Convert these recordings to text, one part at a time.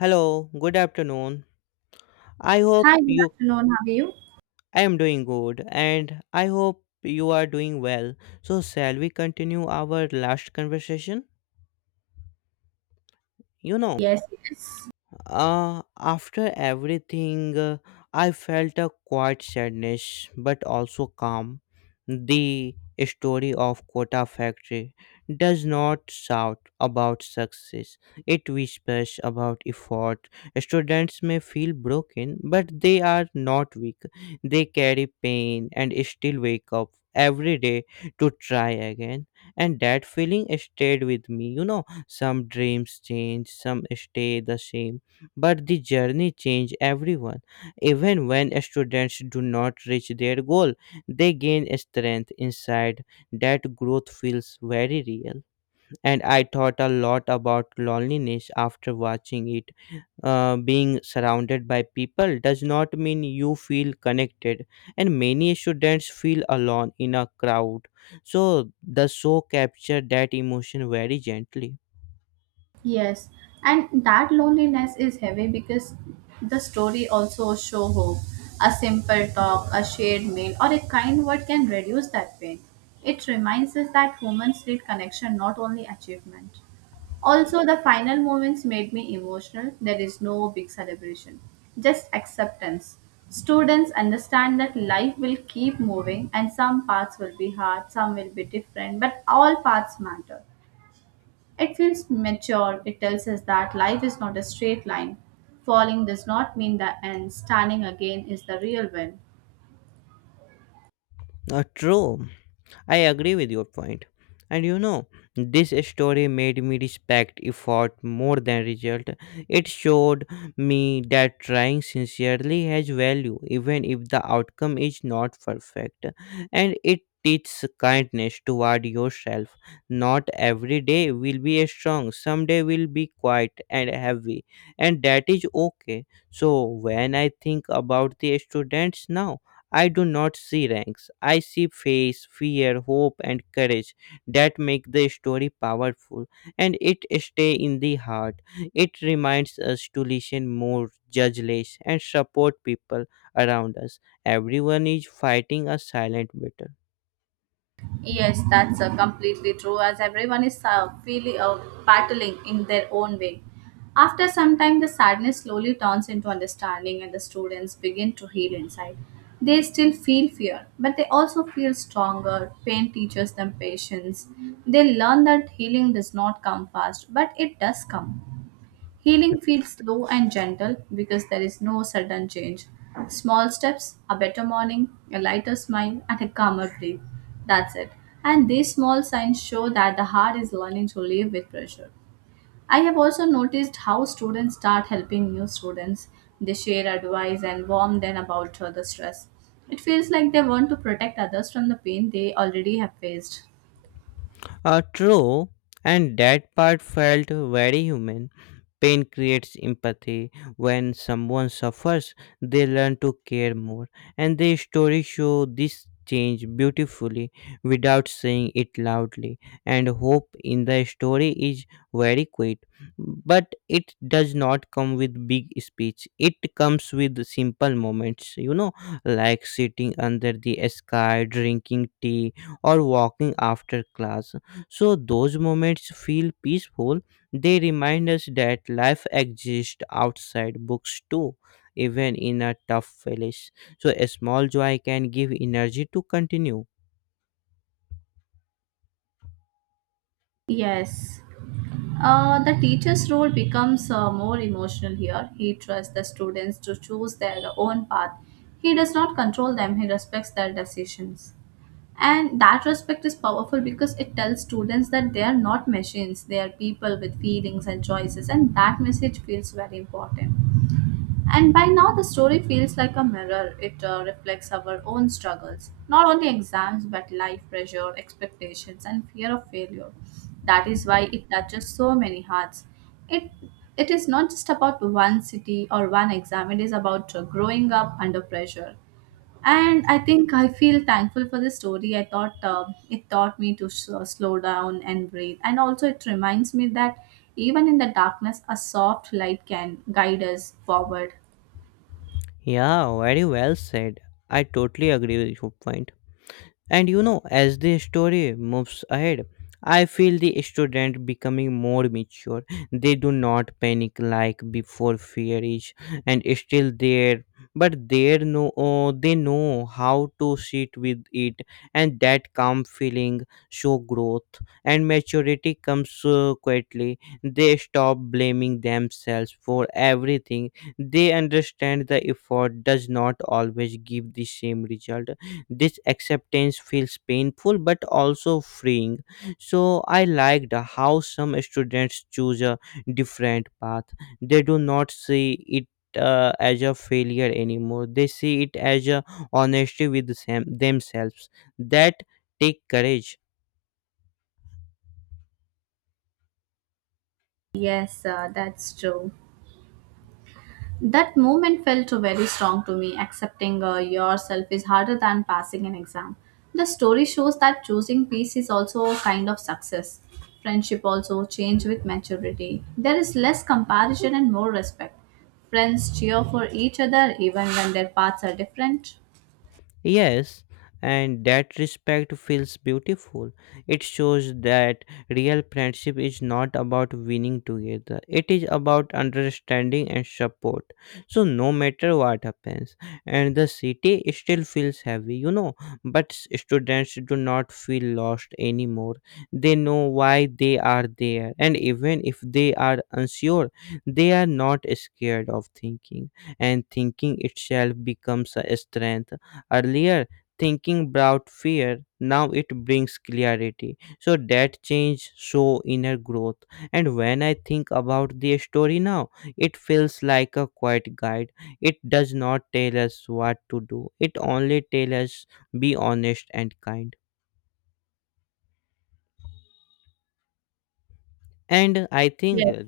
Hello, good afternoon. I Hi, hope good you afternoon. How are you? I am doing good and I hope you are doing well. So shall we continue our last conversation? You know, Yes, yes, After everything, I felt a quiet sadness but also calm. The story of Kota Factory does not shout about success, it whispers about effort. Students may feel broken, but they are not weak. They carry pain and still wake up every day to try again, and that feeling stayed with me, you know, some dreams change, some stay the same, but the journey changed everyone. Even when students do not reach their goal, they gain strength inside. That growth feels very real. And I thought a lot about loneliness after watching it. Being surrounded by people does not mean you feel connected, and many students feel alone in a crowd. So the show captured that emotion very gently. yes. And that loneliness is heavy because the story also show hope. A simple talk, a shared meal, or a kind word can reduce that pain. It reminds us that humans need connection, not only achievement. Also, the final moments made me emotional. There is no big celebration, just acceptance. Students understand that life will keep moving and some parts will be hard, some will be different, but all parts matter. It feels mature. It tells us that life is not a straight line. Falling does not mean the end, standing again is the real win. True. I agree with your point. And you know, this story made me respect effort more than result. It showed me that trying sincerely has value, even if the outcome is not perfect. And it teaches kindness toward yourself. Not every day will be strong; some day will be quiet and heavy, and that is okay. So, when I think about the students now, I do not see ranks. I see faith, fear, hope, and courage that make the story powerful and it stay in the heart. It reminds us to listen more, judge less, and support people around us. Everyone is fighting a silent battle. Yes, that's completely true. As everyone is feeling battling in their own way. After some time, the sadness slowly turns into understanding, and the students begin to heal inside. They still feel fear, but they also feel stronger. Pain teaches them patience. They learn that healing does not come fast, but it does come. Healing feels slow and gentle because there is no sudden change. Small steps, a better morning, a lighter smile, and a calmer breath. That's it. And these small signs show that the heart is learning to live with pressure. I have also noticed how students start helping new students. They share advice and warn them about the stress. It feels like they want to protect others from the pain they already have faced. True, and that part felt very human. Pain creates empathy. When someone suffers, they learn to care more, and the story show this change beautifully without saying it loudly. And hope in the story is very quiet, but it does not come with big speech. It comes with simple moments, you know, like sitting under the sky, drinking tea, or walking after class, so those moments feel peaceful. They remind us that life exists outside books too, even in a tough place. So a small joy can give energy to continue. Yes. The teacher's role becomes more emotional here. He trusts the students to choose their own path. He does not control them, he respects their decisions. And that respect is powerful because it tells students that they are not machines, they are people with feelings and choices, and that message feels very important. And by now, the story feels like a mirror. It reflects our own struggles, not only exams, but life pressure, expectations, and fear of failure. That is why it touches so many hearts. It it is not just about one city or one exam. It is about growing up under pressure. And I think I feel thankful for this story. I thought it taught me to slow down and breathe. And also, it reminds me that even in the darkness, a soft light can guide us forward. Yeah, very well said. I totally agree with your point. And you know, as the story moves ahead, I feel the student becoming more mature. They do not panic like before, fear is still there, but they know how to sit with it, and that calm feeling show growth, and maturity comes quietly. They stop blaming themselves for everything. They understand the effort does not always give the same result, this acceptance feels painful but also freeing. So I liked how some students choose a different path. They do not see it, as a failure anymore. They see it as a honesty with themselves. That take courage. Yes, that's true. That moment felt very strong to me. Accepting yourself is harder than passing an exam. The story shows that choosing peace is also a kind of success. Friendship also change with maturity. There is less comparison and more respect. Friends cheer for each other even when their paths are different. Yes, and that respect feels beautiful. It shows that real friendship is not about winning together, it is about understanding and support. So, no matter what happens, and the city still feels heavy, you know, but students do not feel lost anymore. They know why they are there, and even if they are unsure, they are not scared of thinking, and thinking itself becomes a strength. Earlier, thinking brought fear, now it brings clarity. So that change show inner growth. And when I think about the story now, it feels like a quiet guide. It does not tell us what to do. It only tells us be honest and kind. And I think, Yes.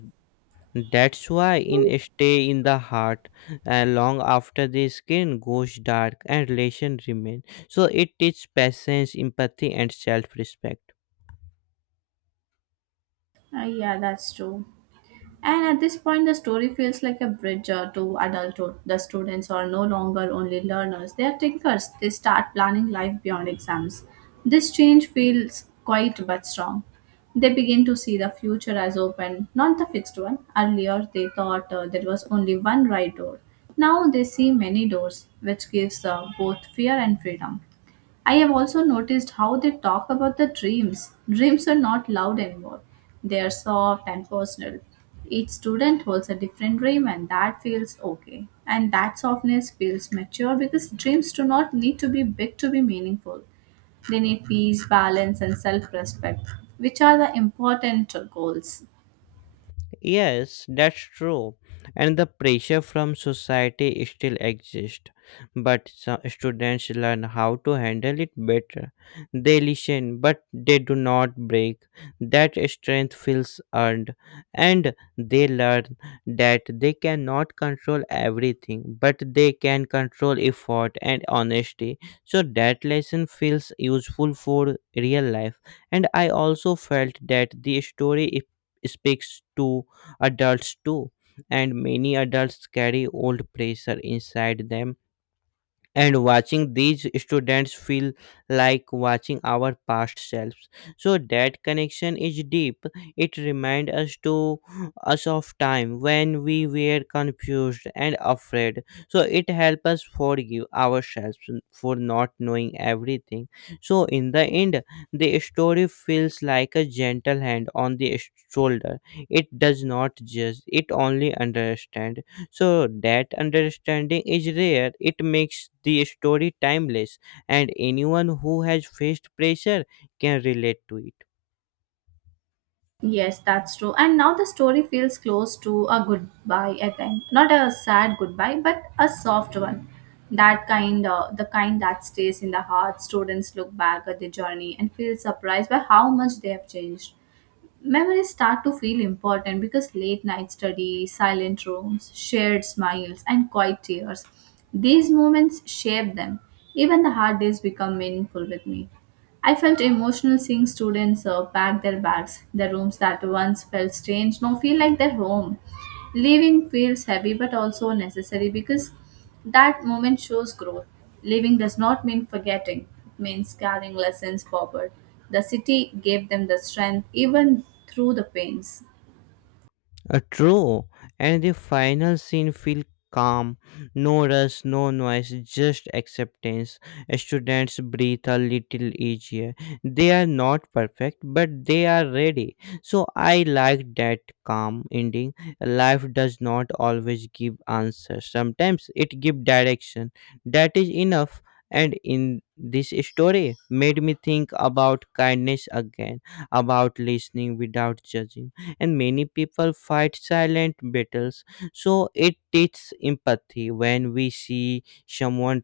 that's why in stay in the heart long after the skin goes dark and relation remain, so it teaches patience, empathy, and self-respect. Yeah, that's true. And at this point, the story feels like a bridge to adulthood. The students are no longer only learners, they are thinkers. They start planning life beyond exams. This change feels quite but strong. They begin to see the future as open, not the fixed one. Earlier, they thought there was only one right door. Now they see many doors, which gives both fear and freedom. I have also noticed how they talk about the dreams. Dreams are not loud anymore, they are soft and personal. Each student holds a different dream, and that feels okay. And that softness feels mature because dreams do not need to be big to be meaningful. They need peace, balance, and self respect, which are the important goals. Yes, that's true. And the pressure from society still exists, but some students learn how to handle it better. They listen, but they do not break. That strength feels earned, and they learn that they cannot control everything, but they can control effort and honesty. So that lesson feels useful for real life. And I also felt that the story speaks to adults too, and many adults carry old pressure inside them, and watching these students feel like watching our past selves, so that connection is deep. It reminds us to us of time when we were confused and afraid, so it helps us forgive ourselves for not knowing everything. So in the end, the story feels like a gentle hand on the shoulder, it does not judge, it only understands, so that understanding is rare. It makes the story timeless, and anyone who has faced pressure can relate to it. Yes, that's true. And now the story feels close to a goodbye, I think. Not a sad goodbye, but a soft one. The kind that stays in the heart. Students look back at the journey and feel surprised by how much they have changed. Memories start to feel important because late night study, silent rooms, shared smiles, and quiet tears. These moments shape them. Even the hard days become meaningful with me. I felt emotional seeing students pack their bags. The rooms that once felt strange now feel like their home. Leaving feels heavy but also necessary because that moment shows growth. Leaving does not mean forgetting, it means carrying lessons forward. The city gave them the strength even through the pains. True, and the final scene feel calm, no rush, no noise, just acceptance. Students breathe a little easier. They are not perfect, but they are ready. So I like that calm ending. Life does not always give answers. Sometimes it gives direction. That is enough. And in this story, made me think about kindness again, about listening without judging, and many people fight silent battles, so it teaches empathy. When we see someone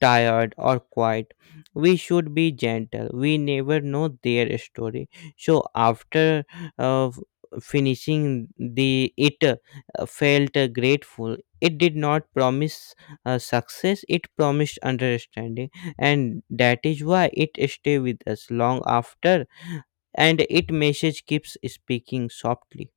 tired or quiet, we should be gentle, we never know their story. So after uh, f- finishing the it felt grateful, it did not promise success, it promised understanding, and that is why it stay with us long after, and it message keeps speaking softly.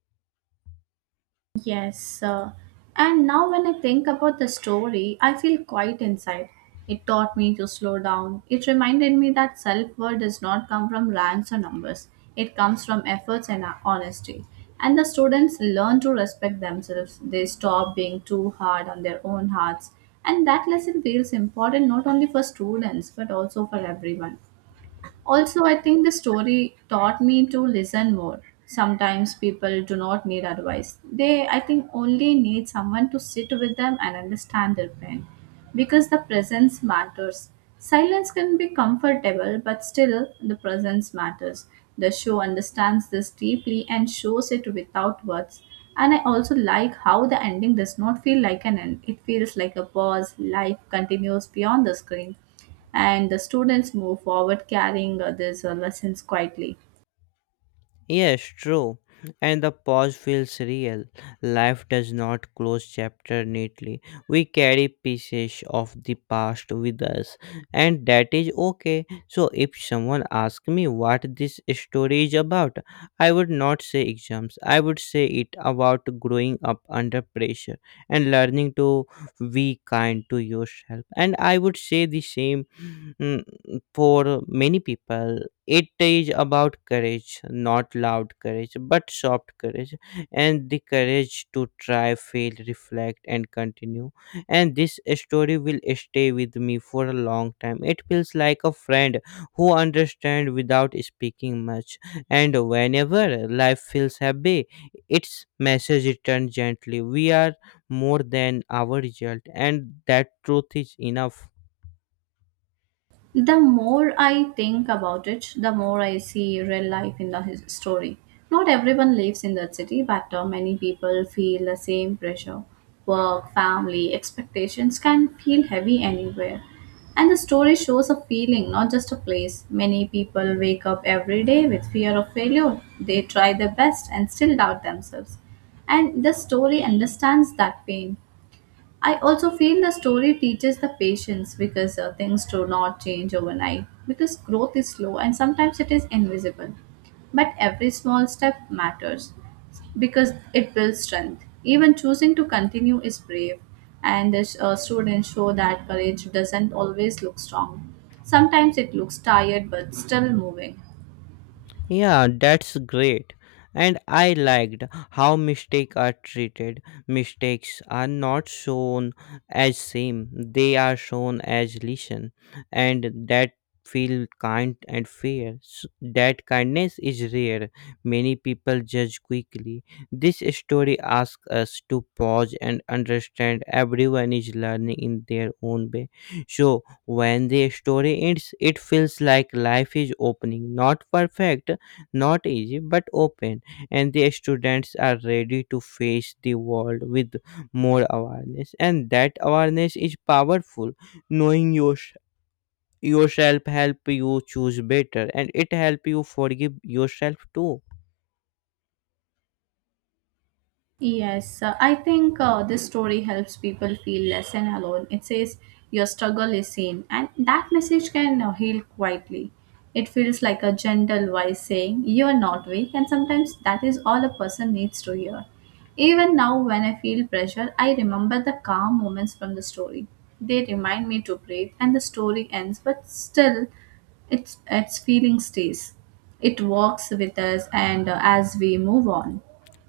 Yes, and now when I think about the story, I feel quiet inside. It taught me to slow down. It reminded me that self worth does not come from ranks or numbers, it comes from efforts and honesty. And the students learn to respect themselves. They stop being too hard on their own hearts. And that lesson feels important not only for students but also for everyone. Also, I think the story taught me to listen more. Sometimes people do not need advice. They, I think, only need someone to sit with them and understand their pain because the presence matters. Silence can be comfortable, but still, the presence matters. The show understands this deeply and shows it without words. And I also like how the ending does not feel like an end, it feels like a pause, life continues beyond the screen and the students move forward carrying these lessons quietly. Yes, true. And the pause feels real. Life does not close chapter neatly. We carry pieces of the past with us, and that is okay. So if someone asks me what this story is about, I would not say exams. I would say it about growing up under pressure and learning to be kind to yourself. And I would say the same, mm, for many people it is about courage, not loud courage, but soft courage, and the courage to try, fail, reflect, and continue. And this story will stay with me for a long time. It feels like a friend who understands without speaking much. And whenever life feels heavy, its message returns gently. We are more than our result, and that truth is enough. The more I think about it, the more I see real life in the story. Not everyone lives in that city, but many people feel the same pressure. Work, family, expectations can feel heavy anywhere. And the story shows a feeling, not just a place. Many people wake up every day with fear of failure. They try their best and still doubt themselves. And the story understands that pain. I also feel the story teaches the patience because things do not change overnight, because growth is slow and sometimes it is invisible. But every small step matters because it builds strength. Even choosing to continue is brave, and the students show that courage doesn't always look strong. Sometimes it looks tired but still moving. Yeah, that's great. And I liked how mistakes are treated. Mistakes are not shown as shame, they are shown as lesson, and that feel kind and fair. That kindness is rare. Many people judge quickly. This story asks us to pause and understand everyone is learning in their own way. So when the story ends, it feels like life is opening, not perfect, not easy, but open, and the students are ready to face the world with more awareness, and that awareness is powerful. Knowing yourself help you choose better, and it help you forgive yourself too. Yes, I think this story helps people feel less and alone. It says your struggle is seen, and that message can heal quietly. It feels like a gentle voice saying, "You're not weak," and sometimes that is all a person needs to hear. Even now, when I feel pressure, I remember the calm moments from the story. They remind me to breathe, and the story ends, but still, its feeling stays. It walks with us, and as we move on.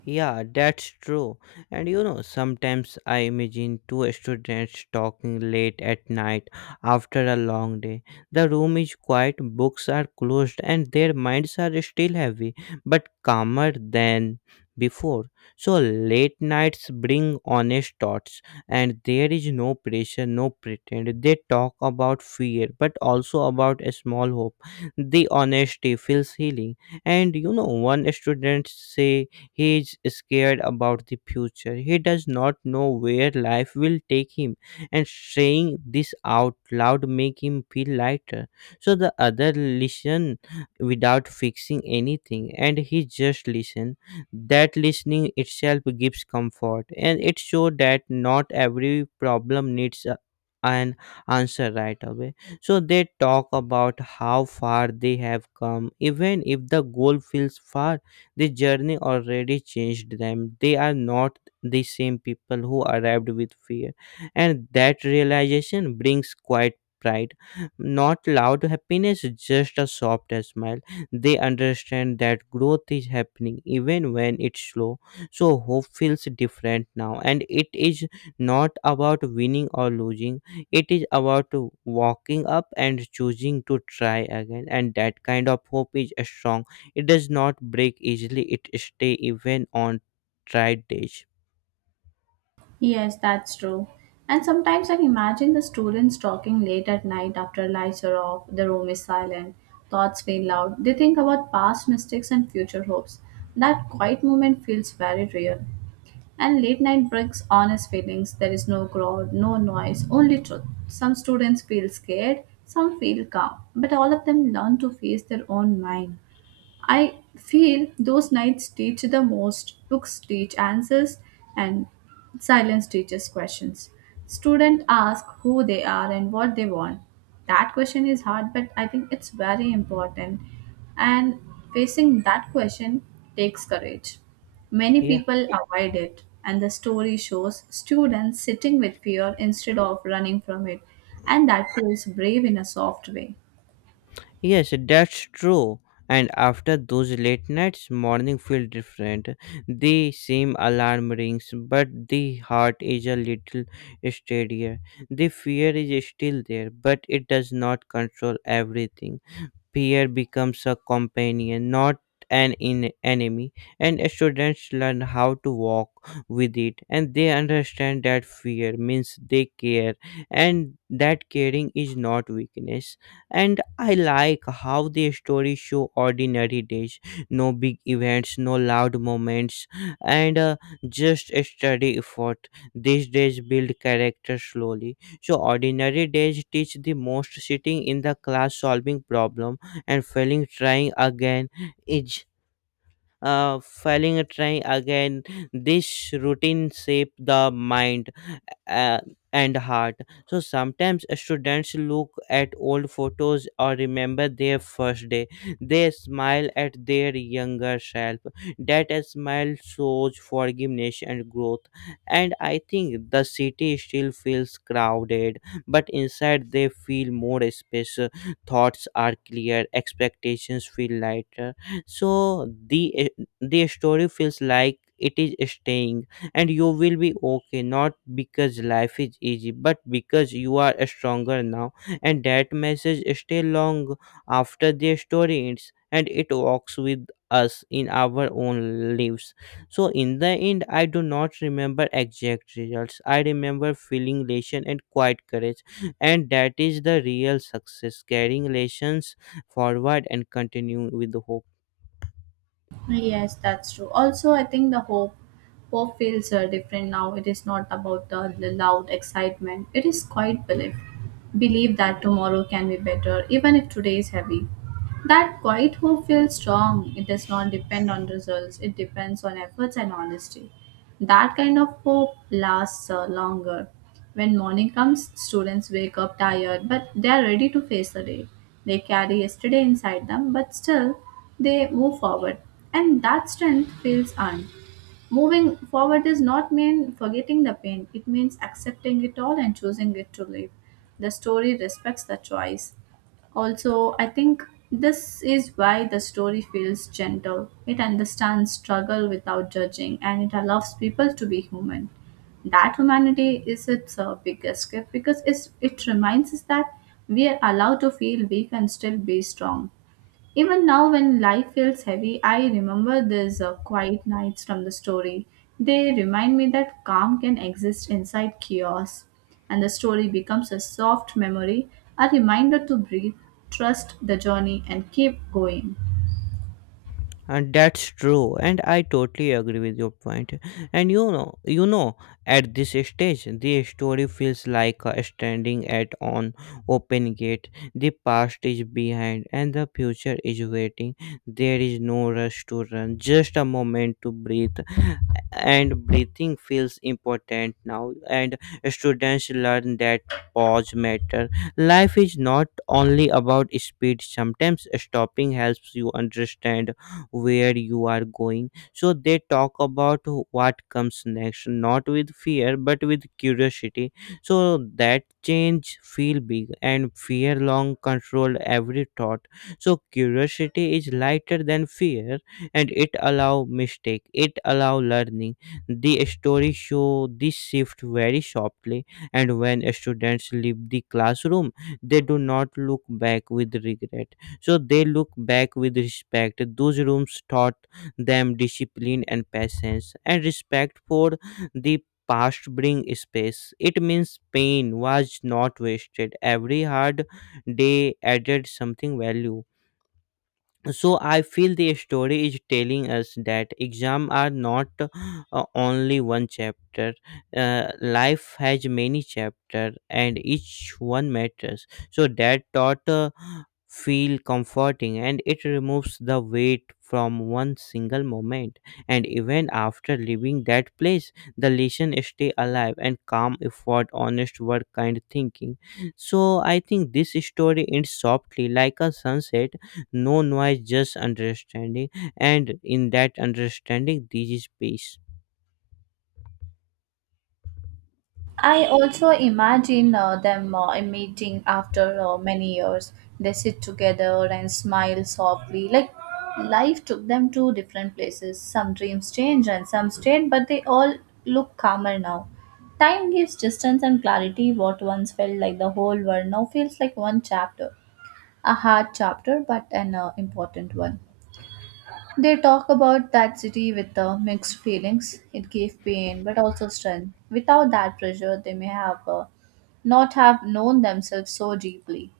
Yeah, that's true. And you know, sometimes I imagine two students talking late at night after a long day. The room is quiet, books are closed, and their minds are still heavy, but calmer than before. So, late nights bring honest thoughts, and there is no pressure, no pretend. They talk about fear, but also about a small hope. The honesty feels healing. And you know, one student say, he is scared about the future. He does not know where life will take him, and saying this out loud make him feel lighter. So the other listen without fixing anything, and he just listen. That listening itself gives comfort, and it shows that not every problem needs an answer right away. So they talk about how far they have come, even if the goal feels far, the journey already changed them. They are not the same people who arrived with fear. And that realization brings quiet pride. Not loud happiness, just a soft smile. They understand that growth is happening even when it's slow. So hope feels different now. And it is not about winning or losing, it is about walking up and choosing to try again, and that kind of hope is strong, it does not break easily. It stay even on tried days. Yes, that's true. And sometimes I imagine the students talking late at night after lights are off, the room is silent, thoughts feel loud. They think about past mistakes and future hopes. That quiet moment feels very real. And late night brings honest feelings. There is no crowd, no noise, only truth. Some students feel scared, some feel calm, but all of them learn to face their own mind. I feel those nights teach the most. Books teach answers and silence teaches questions. Students ask who they are and what they want. That question is hard, but I think it's very important. And facing that question takes courage. Many Yeah. people avoid it, and the story shows students sitting with fear instead of running from it, and that feels brave in a soft way. Yes, that's true. And after those late nights, morning feel different. The same alarm rings, but the heart is a little steadier. The fear is still there, but it does not control everything. Peer becomes a companion, not an enemy, and students learn how to walk with it, and they understand that fear means they care and that caring is not weakness. And I like how the stories show ordinary days, no big events, no loud moments, and just a steady effort. These days build character slowly, so ordinary days teach the most, sitting in the class solving problem and failing, trying again is failing a try again. This routine shape the mind uh, and heart. So sometimes students look at old photos or remember their first day, they smile at their younger self. That smile shows forgiveness and growth. And I think the city still feels crowded, but inside they feel more space. Thoughts are clear, expectations feel lighter. So the story feels like it is staying, and you will be okay, not because life is easy but because you are stronger now. And that message stay long after the story ends, and it walks with us in our own lives. So in the end, I do not remember exact results, I remember feeling elation and quiet courage. And that is the real success, carrying lessons forward and continue with hope. Yes, that's true. Also, I think the hope feels different now. It is not about the loud excitement. It is quite belief. Believe that tomorrow can be better, even if today is heavy. That quiet hope feels strong. It does not depend on results. It depends on efforts and honesty. That kind of hope lasts longer. When morning comes, students wake up tired, but they are ready to face the day. They carry yesterday inside them, but still they move forward. And that strength feels earned. Moving forward does not mean forgetting the pain, it means accepting it all and choosing it to live. The story respects the choice. Also, I think this is why the story feels gentle. It understands struggle without judging and it allows people to be human. That humanity is its biggest gift because it reminds us that we are allowed to feel weak and still be strong. Even now, when life feels heavy, I remember these quiet nights from the story. They remind me that calm can exist inside chaos, and the story becomes a soft memory, a reminder to breathe, trust the journey, and keep going. And that's true, and I totally agree with your point. And at this stage, the story feels like standing at an open gate. The past is behind, and the future is waiting. There is no rush to run, just a moment to breathe. And breathing feels important now, and students learn that pause matter. Life is not only about speed. Sometimes stopping helps you understand where you are going. So they talk about what comes next, not with fear but with curiosity. So that change feel big and fear long controlled every thought, so curiosity is lighter than fear, and it allow mistake, it allow learning. The story show this shift very sharply. And when students leave the classroom, they do not look back with regret, so they look back with respect. Those rooms taught them discipline and patience, and respect for the past bring space. It means pain was not wasted. Every hard day added something value. So I feel the story is telling us that exam are not only one chapter. Life has many chapter and each one matters. So that thought feel comforting, and it removes the weight from one single moment. And even after leaving that place, the lesson stay alive, and calm effort, honest work, kind thinking. So I think this story ends softly like a sunset, no noise, just understanding. And in that understanding there is peace. I also imagine them meeting after many years. They sit together and smile softly. Like life took them to different places. Some dreams changed and some stayed, but they all look calmer now. Time gives distance and clarity. What once felt like the whole world now feels like one chapter. A hard chapter, but an important one. They talk about that city with mixed feelings. It gave pain, but also strength. Without that pressure, they may have not have known themselves so deeply.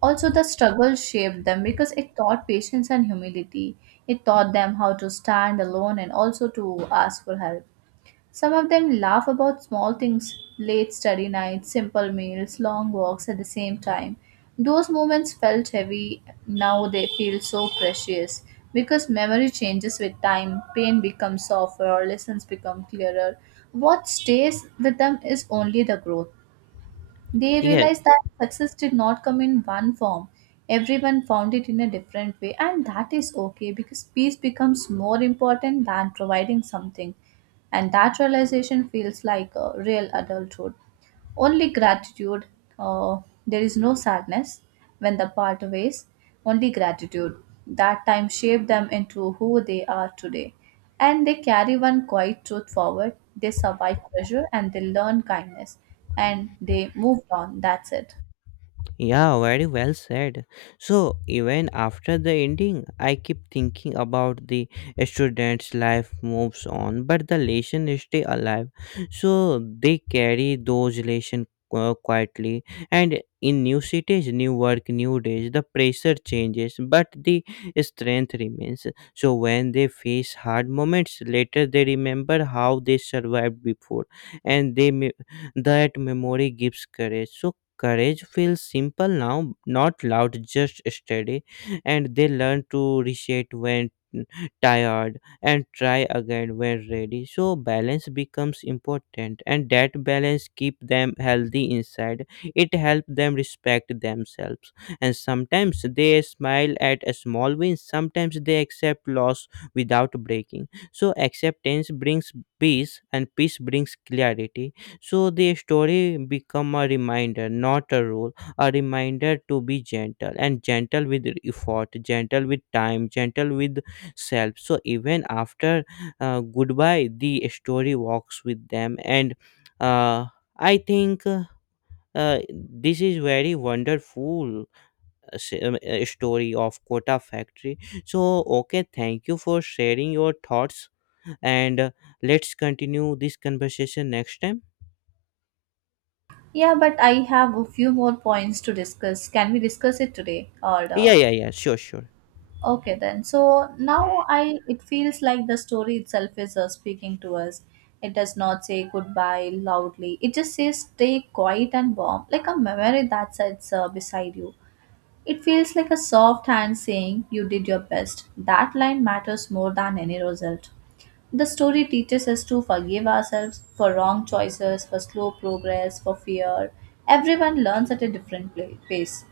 Also, the struggle shaped them because it taught patience and humility. It taught them how to stand alone and also to ask for help. Some of them laugh about small things: late study nights, simple meals, long walks at the same time. Those moments felt heavy, now they feel so precious. Because memory changes with time, pain becomes softer, or lessons become clearer. What stays with them is only the growth. They Yes. realized that success did not come in one form. Everyone found it in a different way, and that is okay because peace becomes more important than providing something. And that realization feels like a real adulthood, only gratitude. uh, there is no sadness when the part ways, only gratitude that time shaped them into who they are today, and they carry one quiet truth forward: they survive pressure and they learn kindness, and they move on. That's it. Yeah, very well said. So, even after the ending, I keep thinking about the student's life moves on, but the lesson stay alive. So, they carry those lessons quietly. And in new cities, new work, new days, the pressure changes, but the strength remains. So, when they face hard moments later, they remember how they survived before, and that memory gives courage. So, courage feels simple now, not loud, just steady, and they learn to reset when tired and try again when ready. So balance becomes important, and that balance keep them healthy inside. It helps them respect themselves, and sometimes they smile at a small win. Sometimes they accept loss without breaking. So acceptance brings peace, and peace brings clarity. So the story become a reminder, not a rule, a reminder to be gentle and gentle with effort, gentle with time, gentle with self. So even after goodbye, the story walks with them. And uh, I think this is very wonderful story of Kota Factory. So okay, thank you for sharing your thoughts, and let's continue this conversation next time. Yeah, but I have a few more points to discuss. Can we discuss it today or Yeah, uh, yeah, yeah, sure, sure. Okay, then. So now I it feels like the story itself is speaking to us. It does not say goodbye loudly. It just says stay quiet and warm, like a memory that sits beside you. It feels like a soft hand saying you did your best. That line matters more than any result. The story teaches us to forgive ourselves for wrong choices, for slow progress, for fear. Everyone learns at a different pace.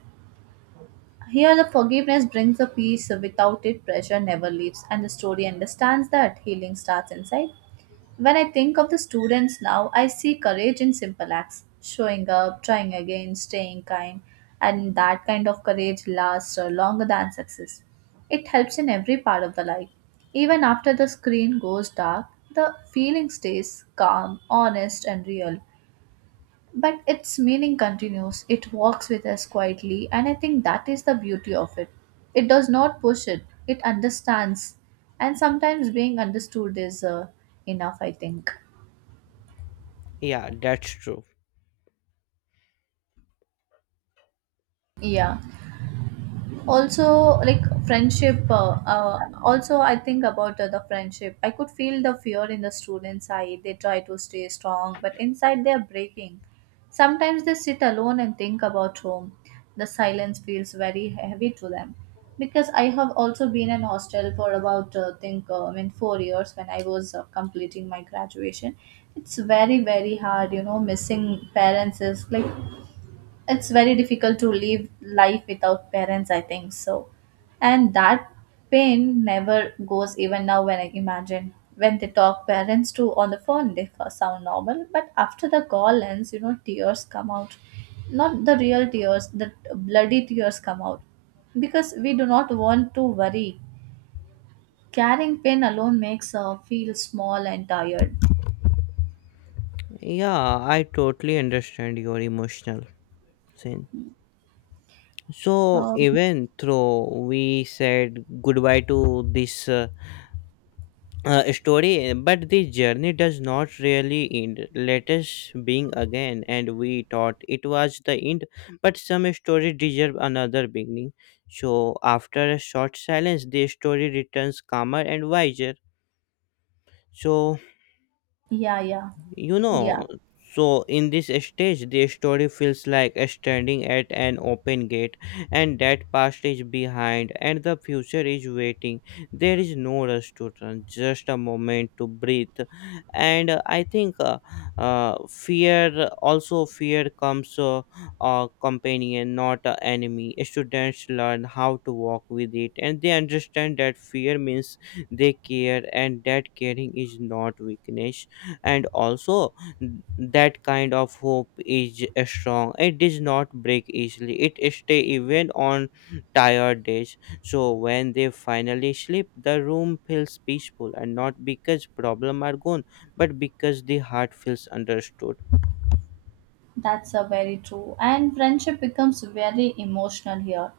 Here, the forgiveness brings a peace. Without it, pressure never leaves, and the story understands that healing starts inside. When I think of the students now, I see courage in simple acts: showing up, trying again, staying kind, and that kind of courage lasts longer than success. It helps in every part of the life. Even after the screen goes dark, the feeling stays calm, honest, and real. But its meaning continues, it walks with us quietly, and I think that is the beauty of it. It does not push it, it understands, and sometimes being understood is enough, I think. Yeah, that's true. Yeah. Also, like friendship also I think about the friendship. I could feel the fear in the students eye. They try to stay strong, but inside they are breaking. Sometimes they sit alone and think about home. The silence feels very heavy to them, because I have also been in hostel for about think I mean 4 years when I was completing my graduation. It's very hard, you know. Missing parents is like, it's very difficult to live life without parents, I think so. And that pain never goes, even now when I imagine when they talk parents to on the phone, they sound normal, but after the call ends, you know, tears come out. Not the real tears, the bloody tears come out, because we do not want to worry. Carrying pain alone makes feel small and tired. Yeah, I totally understand your emotional scene. So, um, even though we said goodbye to this story, but the journey does not really end. Let us being again, and we thought it was the end, but some stories deserve another beginning. So, after a short silence, the story returns calmer and wiser. So, yeah yeah you yeah know, so in this stage the story feels like standing at an open gate, and that past is behind and the future is waiting. There is no rush to run, just a moment to breathe. And I think fear also, fear comes a companion, not an enemy. Students learn how to walk with it, and they understand that fear means they care and that caring is not weakness. And also that kind of hope is strong, it does not break easily, it stay even on tired days. So when they finally sleep, the room feels peaceful, and not because problem are gone, but because the heart feels understood. That's a very true. And friendship becomes very emotional here.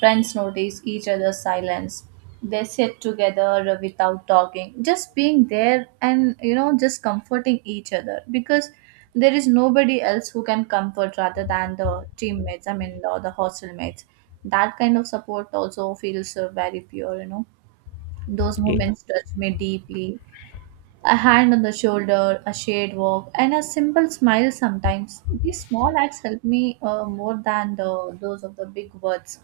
Friends notice each other's silence. They sit together without talking, just being there, and you know, just comforting each other, because there is nobody else who can comfort rather than the teammates. I mean, the hostel mates. That kind of support also feels very pure, you know. Those moments touch me deeply: a hand on the shoulder, a shared walk, and a simple smile sometimes. These small acts help me more than those of the big words.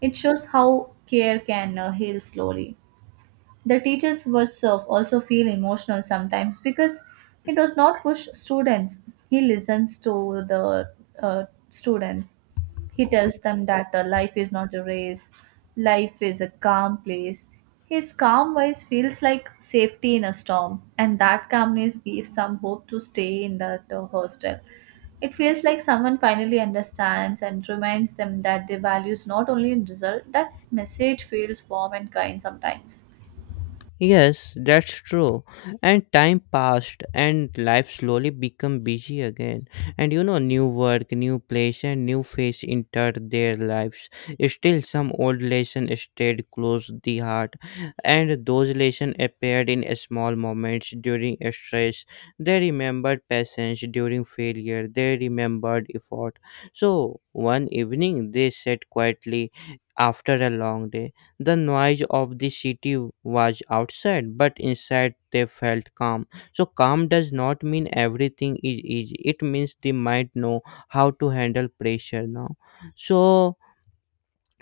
It shows how care can heal slowly. The teachers yourself also feel emotional sometimes, because he does not push students. He listens to the students. He tells them that life is not a race, life is a calm place. His calm voice feels like safety in a storm, and that calmness gives some hope to stay in that hostel. It feels like someone finally understands and reminds them that their values not only in result, that message feels warm and kind sometimes. Yes, that's true. And time passed, and life slowly become busy again. And you know, new work, new place, and new face entered their lives. Still, some old lesson stayed close the heart, and those lessons appeared in small moments during stress. They remembered patience during failure. They remembered effort. So one evening, they sat quietly after a long day. The noise of the city was outside, but inside they felt calm. So, calm does not mean everything is easy, it means they might know how to handle pressure now. So,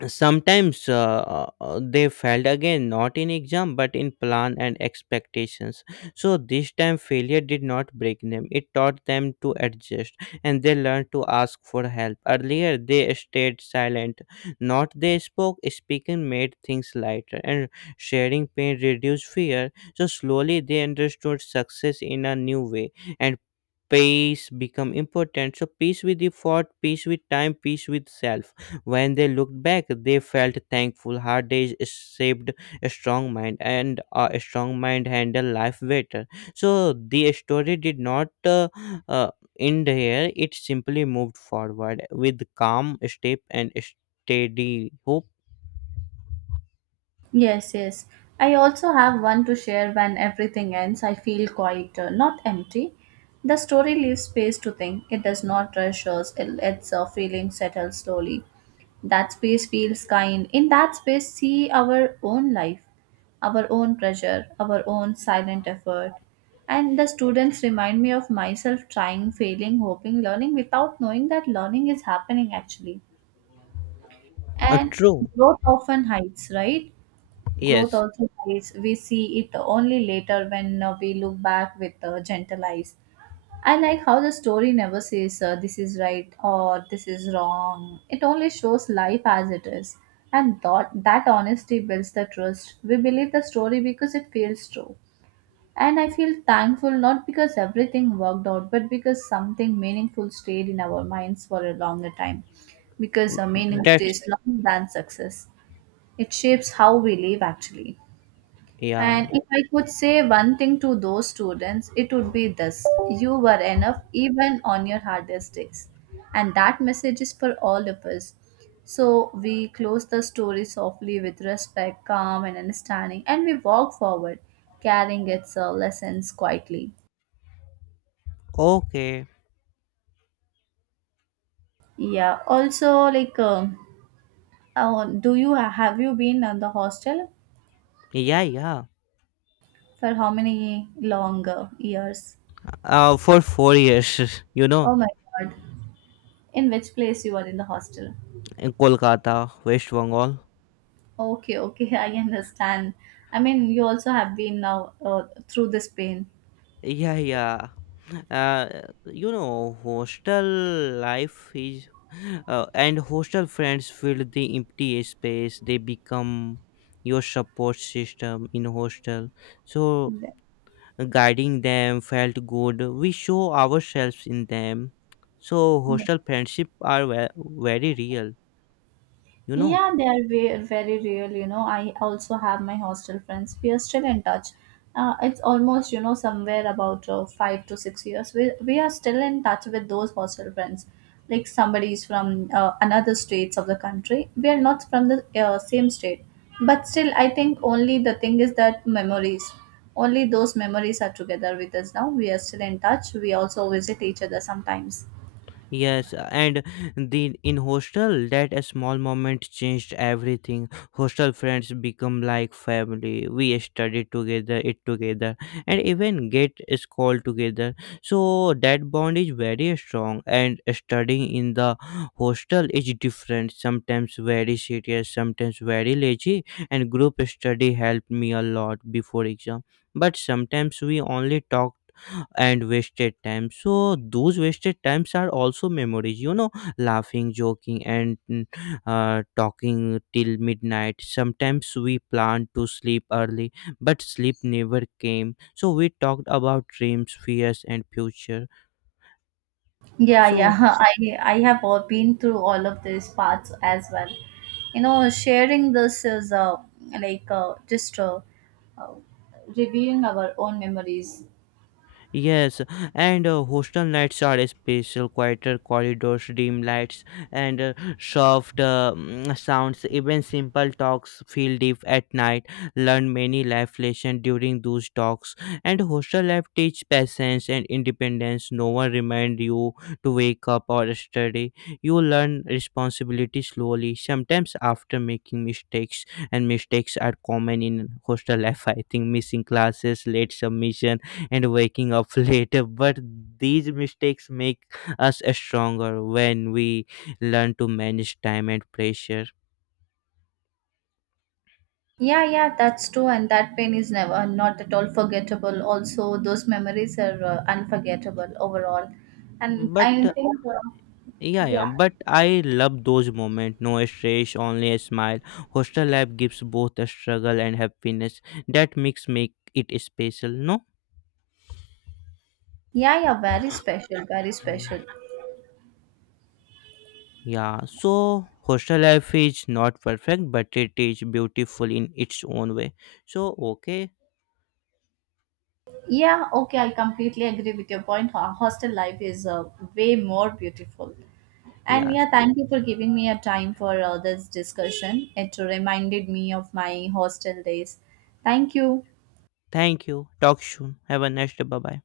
sometimes they failed again, not in exam but in plan and expectations. So this time failure did not break them, it taught them to adjust. And they learned to ask for help earlier, they stayed silent, not they spoke, speaking made things lighter, and sharing pain reduced fear. So slowly they understood success in a new way. And peace become important, so peace with effort, peace with time, peace with self. When they looked back, they felt thankful, hard days shaped a strong mind, and a strong mind handle life better. So the story did not uh, uh, end here, it simply moved forward with calm step and steady hope. Yes, yes. I also have one to share. When everything ends, I feel quieter, not empty. The story leaves space to think. It does not rush us, it lets our feelings settle slowly. That space feels kind. In that space, see our own life, our own pressure, our own silent effort. And the students remind me of myself: trying, failing, hoping, learning without knowing that learning is happening actually. And True. growth often hides, right? Growth Yes. also lies, we see it only later when we look back with gentle eyes. I like how the story never says this is right or this is wrong. It only shows life as it is. And that honesty builds the trust. We believe the story because it feels true. And I feel thankful, not because everything worked out, but because something meaningful stayed in our minds for a longer time. Because meaning That's stays longer than success. It shapes how we live actually. yeah. And if I could say one thing to those students, it would be this: you were enough even on your hardest days. And that message is for all of us. So we close the story softly with respect, calm, and understanding, and we walk forward, carrying its lessons quietly. Okay. Yeah, also, like, do you have you been on the hostel Yeah, yeah. for how many long years? For 4 years you know. Oh my god, in which place you are in the hostel? In Kolkata, West Bengal. Okay, okay, I understand. I mean, you also have been now through this pain. Yeah, yeah. Uh, you know, hostel life is, and hostel friends fill the empty space. They become your support system in hostel. So Yeah. guiding them felt good. We show ourselves in them. So hostel friendship are very real. You know. Yeah, they are very real. You know, I also have my hostel friends. We are still in touch. It's almost, you know, somewhere about 5 to 6 years. We are still in touch with those hostel friends. Like somebody is from another states of the country. We are not from the same state. But still, I think only the thing is that memories. Only those memories are together with us now. We are still in touch. We also visit each other sometimes. Yes, and the in hostel that a small moment changed everything. Hostel friends become like family. We studied together, eat together, and even get school together. So that bond is very strong. And studying in the hostel is different. Sometimes very serious, sometimes very lazy. And group study helped me a lot before exam. But sometimes we only talk and wasted time, so those wasted times are also memories, you know, laughing, joking, and talking till midnight. Sometimes we planned to sleep early, but sleep never came, so we talked about dreams, fears and future. Yeah, So yeah. I have all been through all of these parts as well. You know, sharing this is like just uh, reviewing our own memories. yes, and hostel nights are special, quieter corridors, dim lights, and soft sounds. Even simple talks feel deep at night. Learn many life lessons during those talks. And hostel life teach patience and independence. No one remind you to wake up or study. You learn responsibility slowly, sometimes after making mistakes. And mistakes are common in hostel life. I think missing classes, late submission and waking up later. But these mistakes make us stronger when we learn to manage time and pressure. Yeah, yeah, that's true, and that pain is never not at all forgettable. Also, those memories are unforgettable overall, and But I think Yeah, yeah, yeah, but I love those moments. No stress, only a smile. Hostel life gives both a struggle and happiness. That mix make it special, no? yeah, yeah, very special, very Mm. special. Yeah, so hostel life is not perfect, but it is beautiful in its own way. So, okay, Yeah, okay, I completely agree with your point. Hostel life is way more beautiful. And yes, yeah, thank you for giving me a time for this discussion. It reminded me of my hostel days. Thank you. thank you. Talk soon. Have a nice day. Bye bye.